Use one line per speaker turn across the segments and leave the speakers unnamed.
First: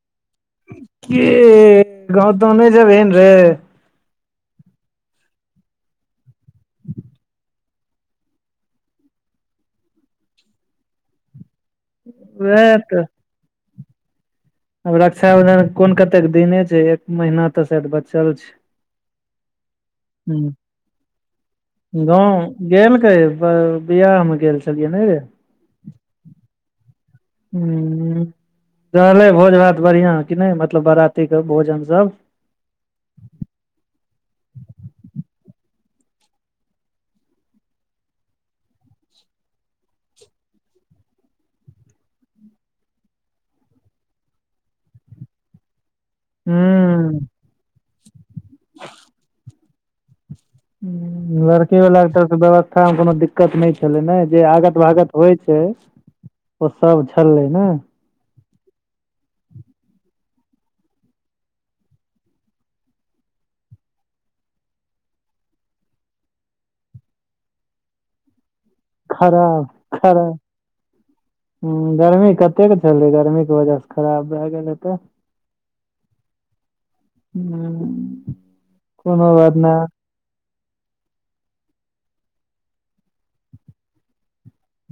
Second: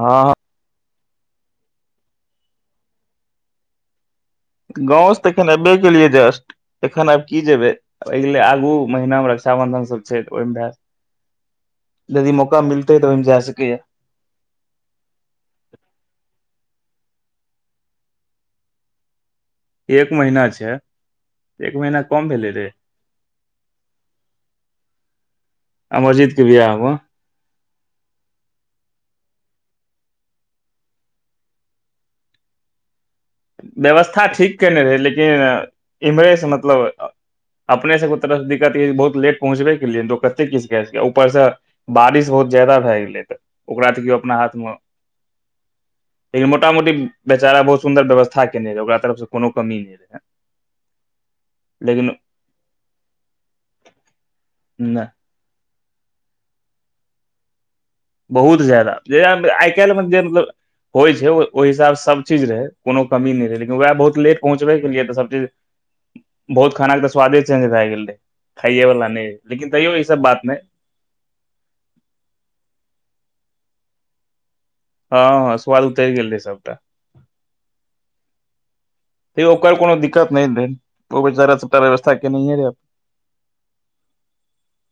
हँ ह
की गाँव तौव नहि जेबही न रे
गांवस तऽ एखने एबे केलियै जस्ट एखन आब की जेबै गेले आगू महिनामे रक्षाबन्धन सब छै ओहिमे भए यदि मौका मिलतै तऽ ओहि मे जा सकैएा
आब रक्षाबंधन कोन कतेक दिने छै एक महीना तऽ सायद बचल छै
एक महिना
ह
छै एक महीना कम
गाँव
भेलै रे
गेलकै बिआहमे गेल छलियै नै रे
अमरजितके बिआह मे
ह रहलै भोज भात बढ़िआं कि नहि मतलब बरातीक भोजन सब
व्यवस्था ठीक कयने रहै लेकिन इम्हरेसँ मतलब अपने सबके तरफ दिक्कत य बहुत लेट पहुँचे केलियै तऽ ओ कते किछ करतै ऊपरसँ बारिश बहुत ज्यादा भए गेलै तऽ ओकरा तऽ कियओ अपना हाथमे लेकिन मोटा मोटी
हूँ ह
बेचारा बहुत सुन्दर व्यवस्था केने रहै ओकरा तरफसँ कोनो कमी नहि रहै
हू लड़की वाला के
लेकिन
तरफ से व्यवस्था मे कोनो दिक्कत नहि छले ने जे आगत
नहि
भागत होइ छै
[unintelligible]
ओ सब छललै न
बहुत जादा जे आइकल म मतलब होइ छै ओहि हिसाब सब चीज रहै कोनो कमी नहि रहै लेकिन वएह बहुत लेट पहुँचबे के लिए तऽ सब चीज बहुत खानाक तऽ स्वादे चेंज भए गेल रहे खाइयए वालला नहि रहै
खराब
लेकिन तैयो ई सब
खराब
बात नहि
ह गर्मी कतेक छलै गर्मी के वजह से खराब भए गेलै तऽ
हँ हँ स्वाद उतरि गेल रहै सभटा
[inaudible] ह कोनो
तैयो
बात
ओकर
नहि
कोनो दिक्कत नहि रहै ओ बेचारा सब व्यवस्था केनैये रहे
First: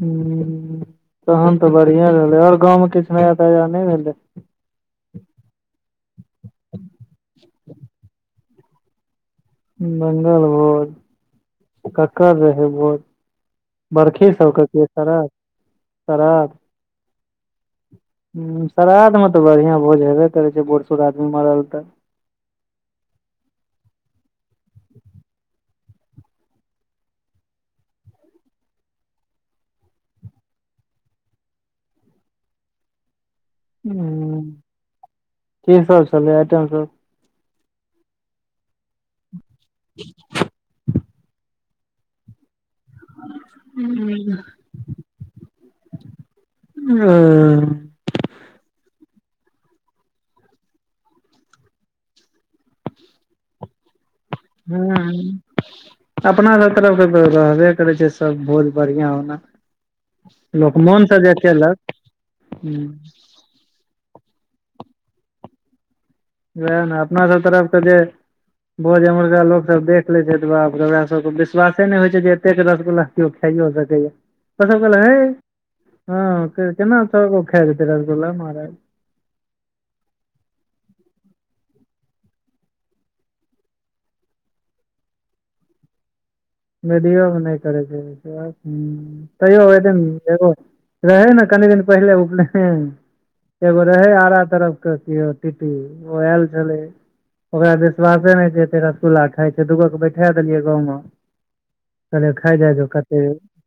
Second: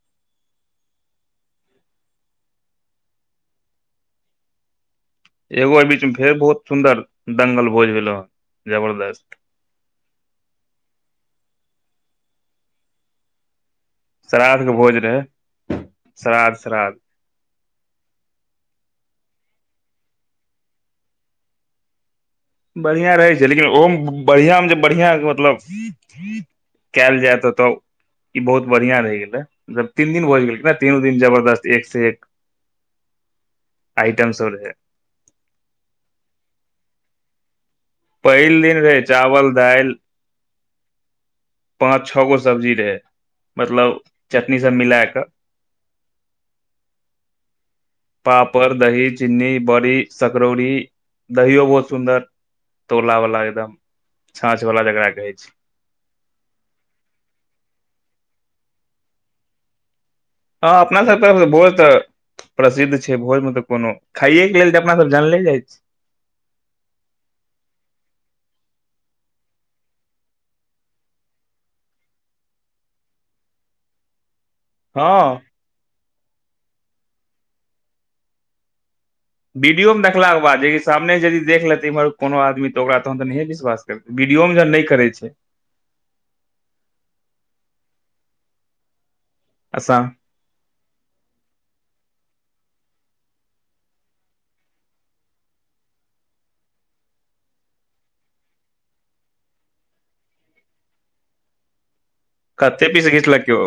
ह तहन तऽ बढ़िया रहलै आओर गाँवमे किछु नया ताजा नहि भेलै
एगो एहि बीच में फेर बहुत सुंन्दर दंगल भोज भेलौ हन जबरदस्त
दंंगल भोज ककर रहै भोज बर्खी सब
श्राद्ध के
ककरो
भोज
शरा
रहै
शराद
श्राद्ध श्राद्ध
श्राध मे तऽ बढ़ियां भोज हेबे करै छै बूढ़ सूढ़ आदमी मरल तऽ
बढ़िआं रहै छै लेकिन ओहोमे बढ़िआ मे जे बढ़िआं मतलब क‌एल जाय तऽ तऽ ई बहुत बढ़िया रहि गेले मतलब तीन दिन भोज केलकै न तीनू दिन जबरदस्त एक से एक आइटम
हूँ
सब रहै
के सब छलै आइटम सब
पहिल दिन रहै चावल दालि पाँच छओ गो सब्जी रहे मतलब चटनी सब मिला के
ओ
पापड़ दही चीन्नी बड़ी सकरौरी दहीयो बहुत सुन्दर तोला वाला एकदम छाँछ वाला जकरा कहै
हूँ।
छी
अपना घर तरफके तऽ रहबे करै छै सब भोज बढ़िआँ ओना
हँ अपना सब तरफ भोज
केलक
तऽ
हूँ
प्रसिद्ध छै भोज मे त कोनो खाइ के लेल त अपना सब जानले जाइत छै
वएह ने अपना सभ तरफ त जे भोज मुर्गा लोक सब देख ले छै बाप सब विश्वासे ने होइ छै जे एते रसगुल्ला कयो खाये सकैय ये तखन कहलक
हँ
हे हँ केना खा जेतैय रसगुल्ला महाराज
वीडियो मे देखाक के बाद जे सामने जदि देखेै इमहर कोनो आदमी त ओकरा तहन त नहिये विश्वास वीडियो मे जहन नहि करै छै
वडियोमे नहि करै छै ह तैयो ओहिदीन
आसाम
एगो रहै ने कनि दिन पहिले उपनयन एगो रहै आरा तरफ के अथी टिटी ओ आयल छलै ओकरा विश्वासे नहि छै अते रसगुल्लाा खाइ छै दूगो के बैठा देलियै गाँव मे कहलियै खाय जाय जो
कते पीस घीचलकय ओ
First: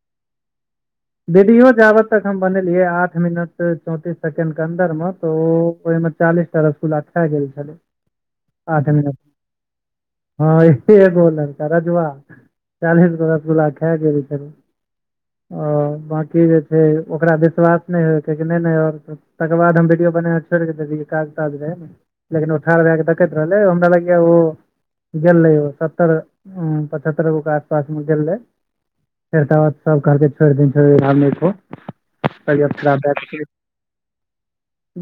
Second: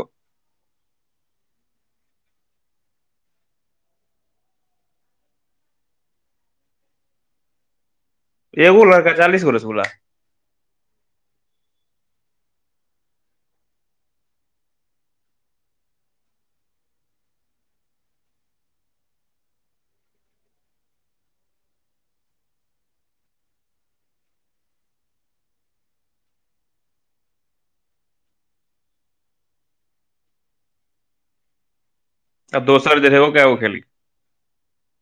वीडियो जाबत तक हम बनेलियै आठ मिनट चौंतीस सेकेंड के अन्दर मे त ओ ओहि मे चालीस टा रसगुल्ला खा गेल छले
एगो लड़का चालीस गो रसगुल्ला
हँ एगो लड़का रजुवा चालीस गो रसगुल्ला खा गेल छलै ओ बाकी जे छै ओकरा विश्वास नहि हो छै नहि नहि आओर तकर बाद हम वीडियो बने छोड़ के देै काज ताज रहै ने लेकिन ओ ठार भएके देखैत रहलै हमरा ले के ओ गेले ओ सत्तर पचहत्तर रो के आसपास मे गेल रहे फेर तकर बाद सब कहलके छोड़ दिही आब नए खो
आ
पर अपना
दोसर जे रहै ओ कै
[unintelligible]
गो खेलकै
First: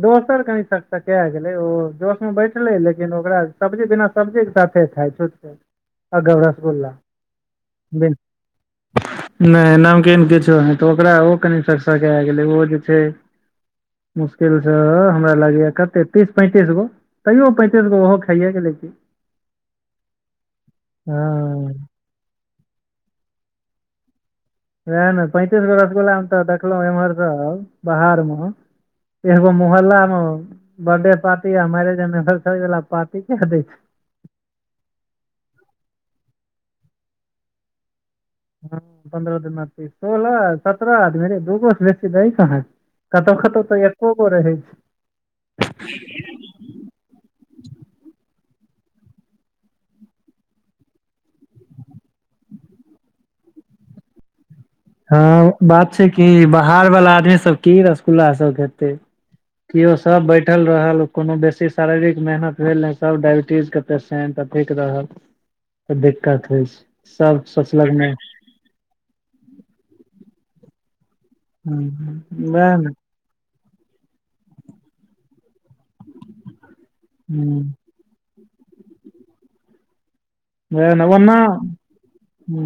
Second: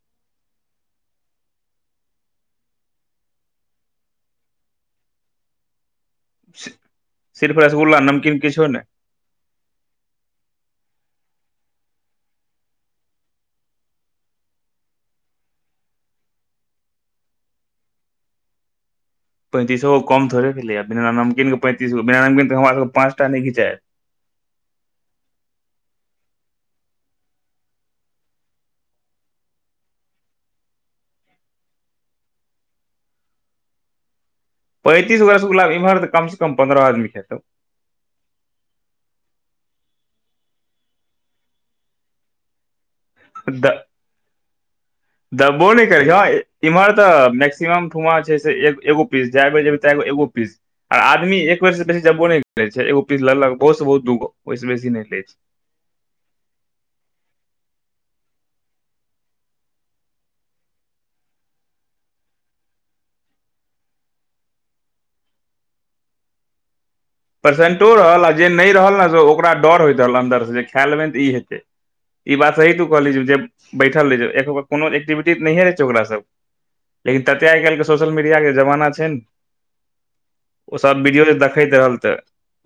दोसर कनि सक सकए गेलै ओ जोश मे बैठले लेकिन ओकरा सब्जी बिना सब्जी साथे खाय छूछे अगब रसगुल्ला
सिर्फ रसगुल्ला नमकीन किछुो ने
नय नमकीन किछो नय त ओकरा ओ कनि सक सकै गेलै ओ जे छै मुश्किल सँ हमरा लागैया कते तीस पैंतीस गो तैयो पैंतीस गो ओहो खाइये गेले की
पैंतीसो कम थोरे भेले बिना
हँ
नमकीन पंतीस गो बिना नमकीन के हमरा सबके पाँचटा नहि घिचायत
वएह ने पैंतीस गो रसगुल्ला मे त देखलहुं इम्हर सब बाहर मे एगो मोहल्ला मे बर्थडे पार्टी आ मैरेज एनिवरसरी पार्टी के देय छै
पैंतीसगो रसगुल्ला एम्हर तऽ कमसँ कम पन्द्रह आदमी खेतौ
हँ पन्द्रह दिनमे अथी सोलह सत्रह आदमी रे दूगो स बेसी देय कहाँ छै कतो कतो त एको गो रहै छै
देबो नय केलके इम्हर त मैक्सिमम ठुआ छै से एगो पीस जे बेर जेबय तै गो एगो पीस आ आदमी एक बेर से बेसी जबो नहि करै छै एगो पीस लेलक बहुत से बहुत दूगो ओहिस बेसी नहि ले छै
हँ बात छै किी बाहर वाला आदमी सब की रसगुल्ला सब खेते केओ सब बैठल रहल कोनो बेसी शारीरिक मेहनत भेल नहि सब डायबिटीज के पेसेंट अथिक रहल तऽ दिक्कत होइ छै सब
पेसेंटो
सोचलक नहि
रहल आ जे नहि रहल ने ओकरा डर होइत रहल अंन्दर से जे खा लेबै तऽ ई हेतै ई बात सही
वएह
तू
ने
कहलीए जे बैठल रहै छै कोनो एक्टिविटी नहि रहै छै ओकरा सब लेकिन तते आइ
ह
काल्हि के सोशल मिडिया कऽ जमाना छैय नऽ
वएह ने
सब विडियो पर
ओना
दखेत तऽ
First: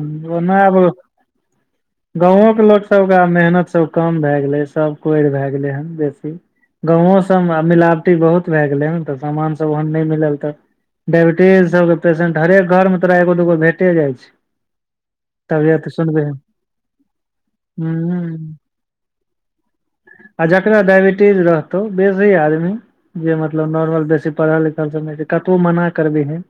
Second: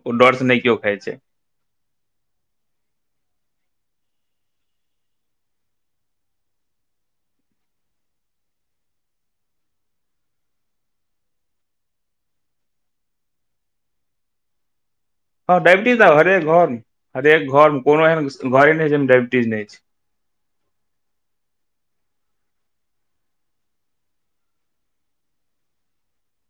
ओ डरसँ नहि केओ खाइ छै
गाँवोकके लोकसभके मेहनत सभ कम भए गेलै सभ कोरिि भए गेलै हन बेसी गाँवो सबमे मिलावटी बहुत भए गेलै हन तऽ सामान सब ओहन नहि मिलल तऽ डाायबिटीजसभके पेशेंट हरेक घरमे तोरा एगो दूगो भेटे जाइ छै
हँ
तबियत
डाायबिटीज आब
सुनबे
हरेक घर हरेक घर मे
हूं
कोनो एहन घरे छै जामे डायइबिटीज नहि छै
आ जकरा डायबिटीज रहतौ बेसी आदमी जे मतलब नॉर्मल बेसी पढ़ल लिखल सब नहि छै कतबो मना करबीहे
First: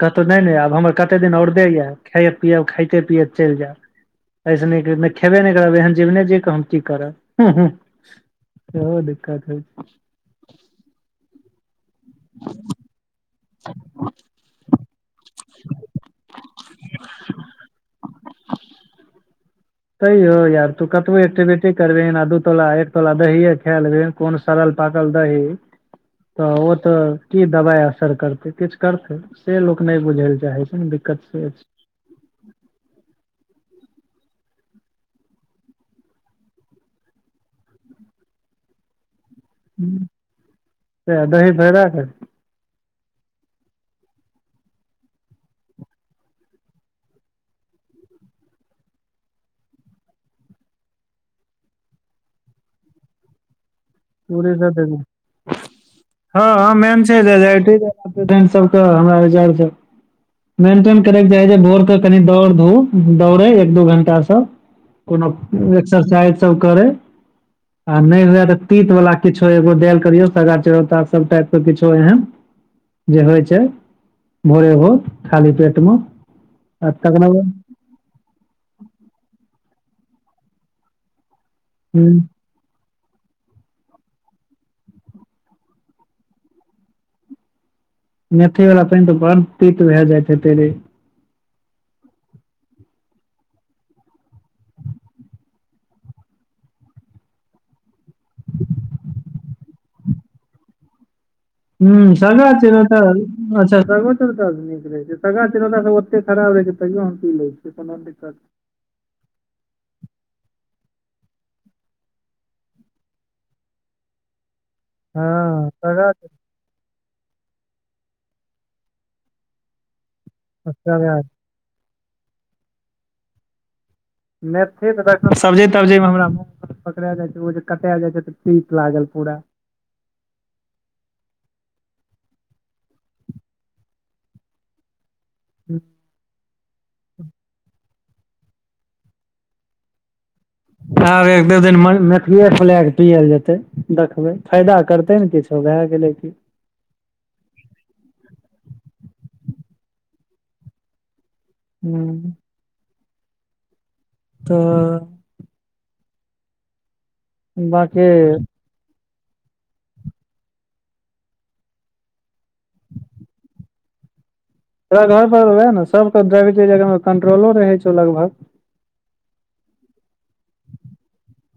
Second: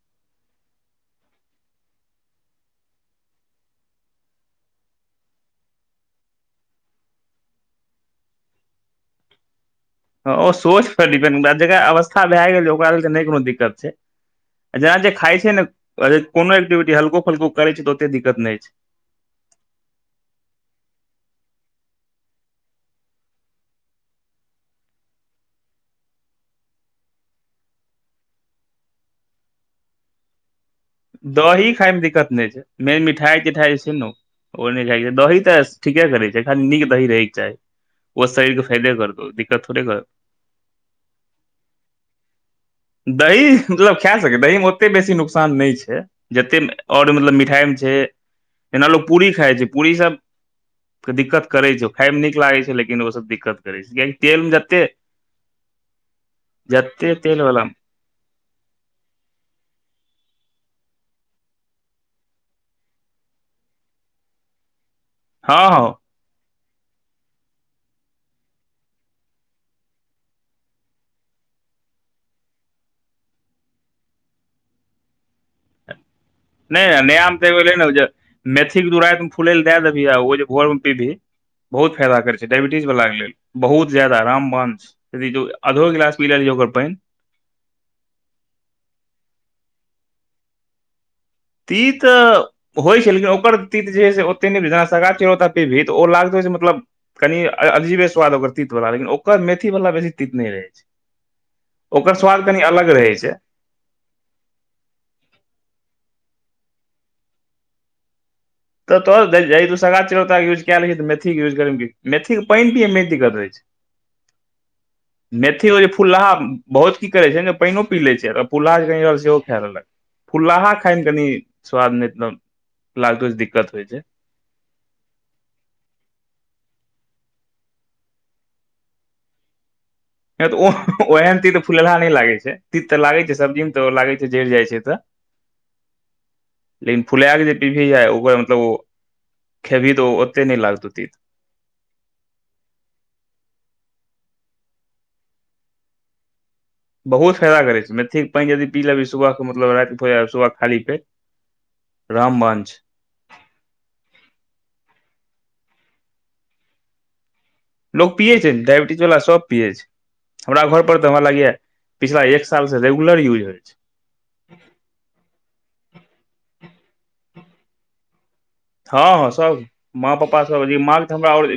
कतहु नहि नहि आब हमर कते दिन औरदे यए खायब पियअब खाइते पियैत चलि जायब अऐस नहि खेबे नहि करब एहन जिबने जी कऽ हम की करब सेहो दिक्कत होइ छैय
ओ सोच पर डिपेंड जेरा अवस्था भए गेल ओकरा लेल नहि दिक्कत छै जेना जे खा ने कोनो एक्टिविटी हल्को फल्को करै छै तऽ ओते दिक्कत नहि होय छै
तैयौ यार तू कतबो एक्टिविटी करबेह आ दू तोला एक तोला दही खा लेबही कोन सड़ल पाकल दही तऽ ओ तऽ की दबाइ असर करतै किछु करतै से लोक नहि बुझै लए चाहै छै नऽ
दही खाय मऽ दिक्कत नहि छै मेन मिठाइ तिठाई छै ने ओ नहि खाय कऽ चाहि दही तऽ ठीके करै छै खाली नीक दही रहेके चाही ओ शरीर कऽ फैयदे करतो दो
से दही फैयदा
दही मतलब खा सकै दहीमे ओते बेसी नुकसान नहि छै जतेक आओर मतलब मिठाइमे छै जेना लोक पूरी खाइ छै पूरीसभ दिक्कत करे छै खााय मे नीक लागे छै लेकिन ओ सब दिक्कत करे छै तेल मे
पूरी
जते
[unintelligible] हँ हँ मेन
जते
छैय जे
तेल वला
्रें सबके हमरा विचार सँ मेंटेन करयके चाही छै भोर के कनि दौड़ धूप दौड़े एक दू घं्टाास सब कोनो
हँ हँ
एक्सरसाइज सब करै आ नहि हुए तऽ तीत वालला किछो एगो देल करियऔ सगार चरौता सब टाइप के किछो एहन जे होइ छै भोरे भोर खाली पेटमे
नहि नयामे तऽ एे ने जे मेथीक के द रातिमे फूलै लऽ दए देबही आ ओ जे भोर मे पीबही बहुत
हूँ
फायदा कर छै डायबिटीज वाला के लेल बहुत ज्यादा रामवाण छैय आधो गिलास पी लिय ओकर पानि
मेथी वालला पानि तऽ बड़ तीत भए जाइत हेतेरे
तीत होइ छै लेकिन ओकर तीत जे होय से ओतेक नहि जे स गा पीभी तऽ ओ लागतै से मतलब कनी अजीबे स्वाद ओकर तितवला लेकिन ओकर मेथीवला बेसी तित नहि रहै छै
ह
ओकर स्वाद
सगर
कनि
छै न
अलग
तऽ
रहै छै
अच्छा सरवन नीक रहै छै तगा चिरेता सब ओते खराब रहे छै तैयो हम पी लै छिय कोनो दिक
तऽ तू सगा चिरौता यूज क लै छ त मेथी के यूज करै मे कि दिक्कत मेथी के पैन पियए मे दिक्कत रहै छै
हँ
मेथियो जे
सगा
फुलहा
चिरौंता,
बहुत की करै छै जे पैनो पी लै छै फुल्हा जे कनि रहल सेहो खा लेलक फुल्लाहा खायमे
सगा
कनि स्वाद नै [unintelligible] लागतो दिक्कत होइ छै
मेथी तऽ देखलहुँ सब्जी तब्जीमे हमरा म पकड़ा जाइ छै ओ जे कटेए जाइ छै तऽतित लागल पूरा
ओहन तीत फुलहा नै लागे छै तीत तऽ लागे छै सब्जी मे त लागे छै जैर जाय छै तऽ [inaudible]
[unintelligible]
लेकिन फुला के जे पिबही ह ओकरा मतलब ओ खेबही तऽ ओ ओते नहि लागतौ
ह
तीत
आब एक दू दिन मे उहे फुलाकेऽ पिल जेतै देखबै फायदा करतै ने किछो भए गेलै कि
बहुत फायदा करै छै मेथीके पैन जे यदि पी लेही सुबह मतलब [unintelligible] सुबहके खाली पेट
हूँ
रामबान छै
तऽ
लोक पियै
बाँकी
छै डायबीटीस वलाा सब पियै छै हमरा घर पर तऽ हमरा लागै या पिछला एक साल से रेगुलर यूज होय छै
तोर घर पर वेब न ‌डायबिटिज सब कंट्रोलो रहै छौ लगभग
हँ सभ माँ पापा सब मा क तऽ हमरा आओर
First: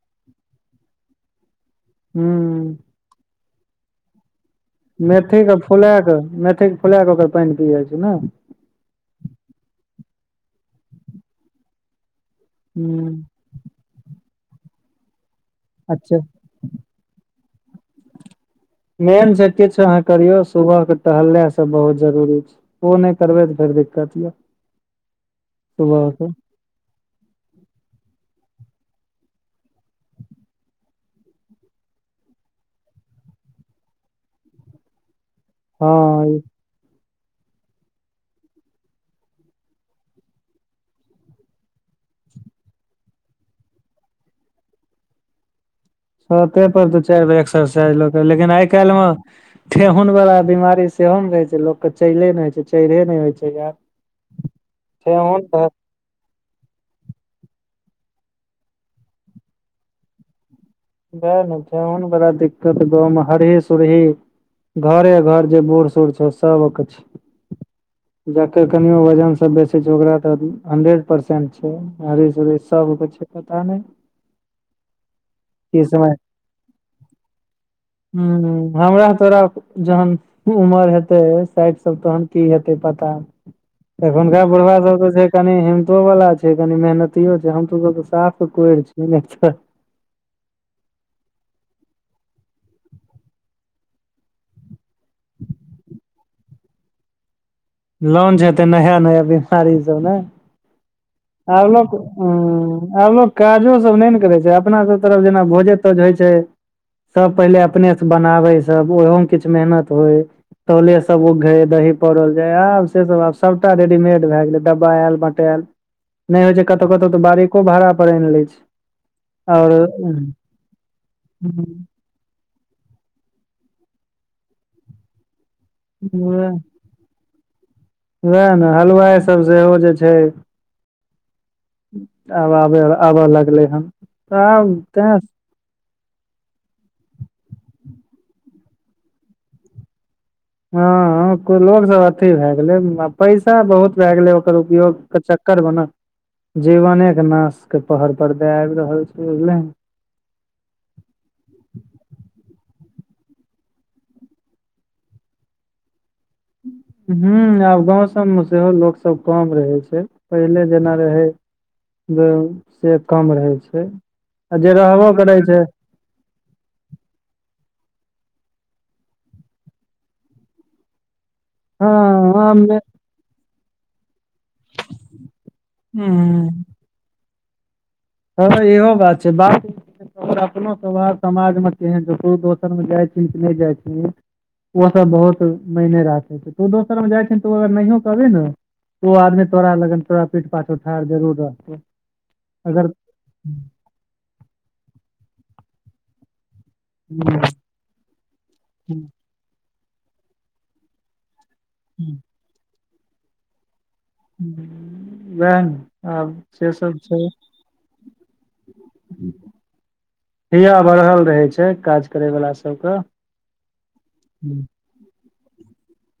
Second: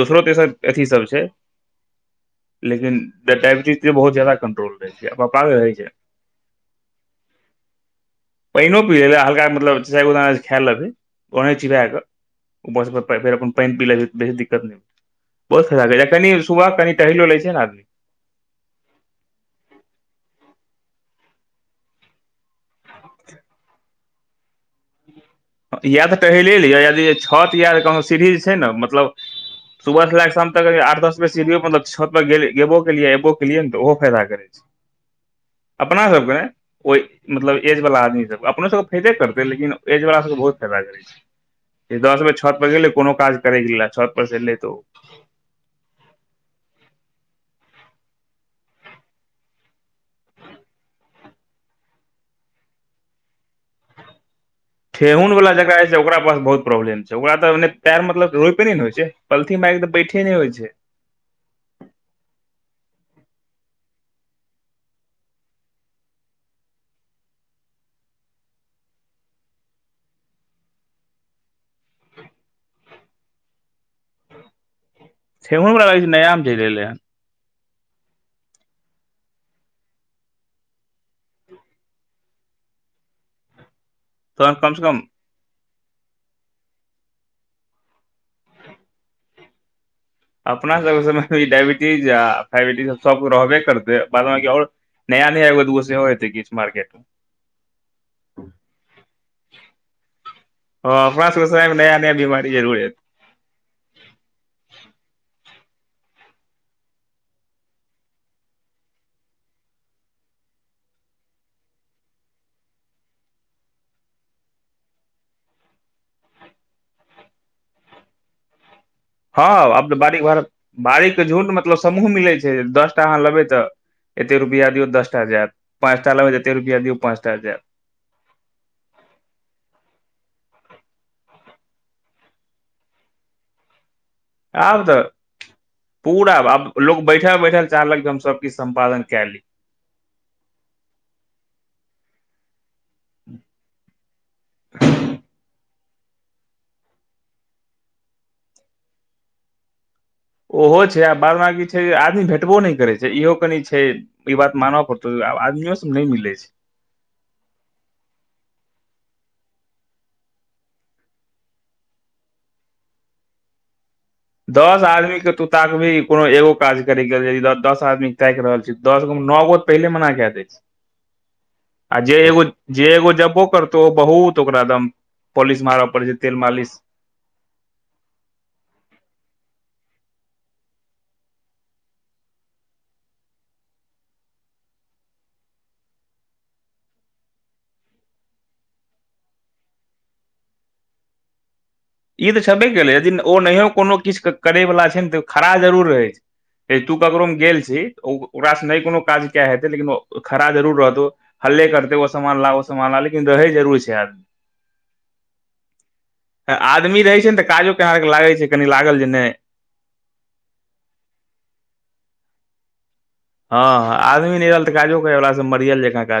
दोसरो तेसर अथी सब छै
हुॅं
लेकिन डायबीटीज त बहुत जादा कंट्रोल रहै छै
मेथी
पापा
के
रहै छै
फुला क मेथी के फुला क ओकर पैन पी जाइ छी ने
पैनिओ पी ल लेलए हल्का मतलब चारिगोदाना खेए लेबै ओनाहि चिबा कऽ फेर अपन पैन पी लेलौ दिक्कत नै बहुत‌
अच्छा
खराबी [unintelligible] [unintelligible] तहलो लै छै ने आदी
मेन छै किछ अहाँ करियौ सुबह के टहलनाईसब बहुत जरूरी छै ओ नै करबै तऽ फेर दिक्कत यऽ
या
सुबह
तऽ
के
टहीलिये लिअ यदि छत या कहनो सीढ़ी जे छै ने मतलब सुबह ल कऽ शाम तक आठ दस बजे सीडीयो मतब छत गएबो केलियए एबो केलियै ने तऽ ओहो फायदा करै छै अपना सबके
हँ
नै ओहि मतलब एज वला आदमी सबके अपनो सबके फायदे करतै लेकिन एज वला सबके बहुत फायदा करै छै दस मे छत पर गेलै कोनो काज करैके छत पर सेै तऽ ओ
छते पर दु चैर बेर एक्सरसाइज लेकिन आइ कैल मे ठेहुन वालला बीमारी सेहोमे रहै छै लोकके चले नै होइ छै चढ़ए नै होइ छै यार
ठेहुन वला जकरा ओकरा पास बहुत प्रॉब्लम छै ओकरा तऽने पैर मतलब रोपे नहि ने होइ छै पलथी मैर तऽ बैठे नै होइ छै
वेह ने ठेहुन बड़ा दिक्कत गाँवमे हरही सुरही घरे घर जे बूढ़ सूढ़ छै सब के छै जकर कनियो वजन सब बेचे छै ओकरा तऽ हंड्रेड परसेंट छै हरही सुरही सबके छै पता नै
[unintelligible]
समय
नयामे चलै एलै हन
हुॅं हुॅं हमरा तोरा जहन उमर हेतै साठि साल तहन की हेतै पता एखननका
तहन
बुरभा
कम से
सब
कम
तऽ छै कनि हिमतो वालला छै कनि मेहनतियो छै हमो साफ कोरि छियै ने
अपना सबके समयमे डायइबिटीज या फइबिटीज सबक रहबे करतै बाद बी आओर नया नया आबैऽ सेहो एतै किु मार्केट मे
लॉन्च हेतै नया नया बीमारी सब ने
[unintelligible]
[unintelligible]
नया नया बीमारी जरूर एतै
काजो सब नहि ने करे छै अपना सब तरफ जेना भोजे तोज होइ छै सब पहिले अपने से बनाबे सब ओहो मे किछु मेहनत होइ तटौले सब उघे दही पौल जाय आब से सब आब सबटा रेडीमेड भए गेलैडब्बा आयल बटाएल नहि होइ छै कतहु कतहु तऽ बारीको भाड़ा पर आनि ले छै
हँ
आओर
आब तऽ बारिक भार बारिक झूड मतलब समूह मिलै छै दस टा अहाँ लेबै तऽ एते रुपआ दियौ दसटा जायत पाँचटा लेै जेते रुपआ दिय पाँचटा जाइत
वएह ने हलुवाइ सब सेहो जे छै आब आब आबऽ लगलै हन
आब तऽ पूरा आब लोग बैठल बैठल चाहलक क हम सब किछ सम्पादन क ली
हँ ह लोक सभ अथी भए गेलै पैसा बहुत भए गेलै ओकर उपयोगके चक्कर मे न जीवने के नाश के पहर पर दे आबि रहल छै बुझले-
ओहो छै आ बाद ब की छै आदमी भेटबो नहि करैत छै इहो कनि छै ई बात मनब पड़तौ आदमी सब नहि मिले छै
ह आब गाँंव सबमे सेहो लोक सब कम रहै छै पहिले जेना रहै से कम रहै छै आ जे
दस
रहबो
आदमी के
करै छै
तक़भी क भी कोनो एगो काज करे गेल दस आदमी ताकि रहल छै दस गो मे नओ गोऽ पहिले मना कए देै छै
हँ
आ जे एगो
आममे
जे एगो जबो करतौ बहुत ओकरा दम पॉलिश मारब पड़ छै तेल मालिश
हँ इहो बात छै बा अपनो सभाब समाज मे केहन ककरो दोसरमे जाइ छ कि नहि जाइथि ओ सब बहुत महने राते छै तू दोसर मे जाइ छ तू अगर नहियो कहबे ने तो ओ आदमी तोरा लग तोरा पीठ पाछ उठा जरुर रहतो
ई तऽ छेबे केले यदि ओ नहियो कोनो किछ करे वाला छै ने त खड़ा जरूर रहे छै अगर तू ककरो मे गेल छी ओकरा सँ नहि कोनो काज क हेतै लेकिन ओ खड़ा जरूुर रहतौ हल्ले करते ओ सामान ला ओ सामान ला लेकिन रहै जरुरर छै आदमी
वए न
ए आदमी रहै छैय ने तऽ काजो के आर के लागय छैय कनि लागल जे नहि
हिया बढ़ल रहै छैय काज करैवला सबके
हँ आदमी नहि
ह
रहल तऽ काजो करै वला सब मरियल जेकाँ काज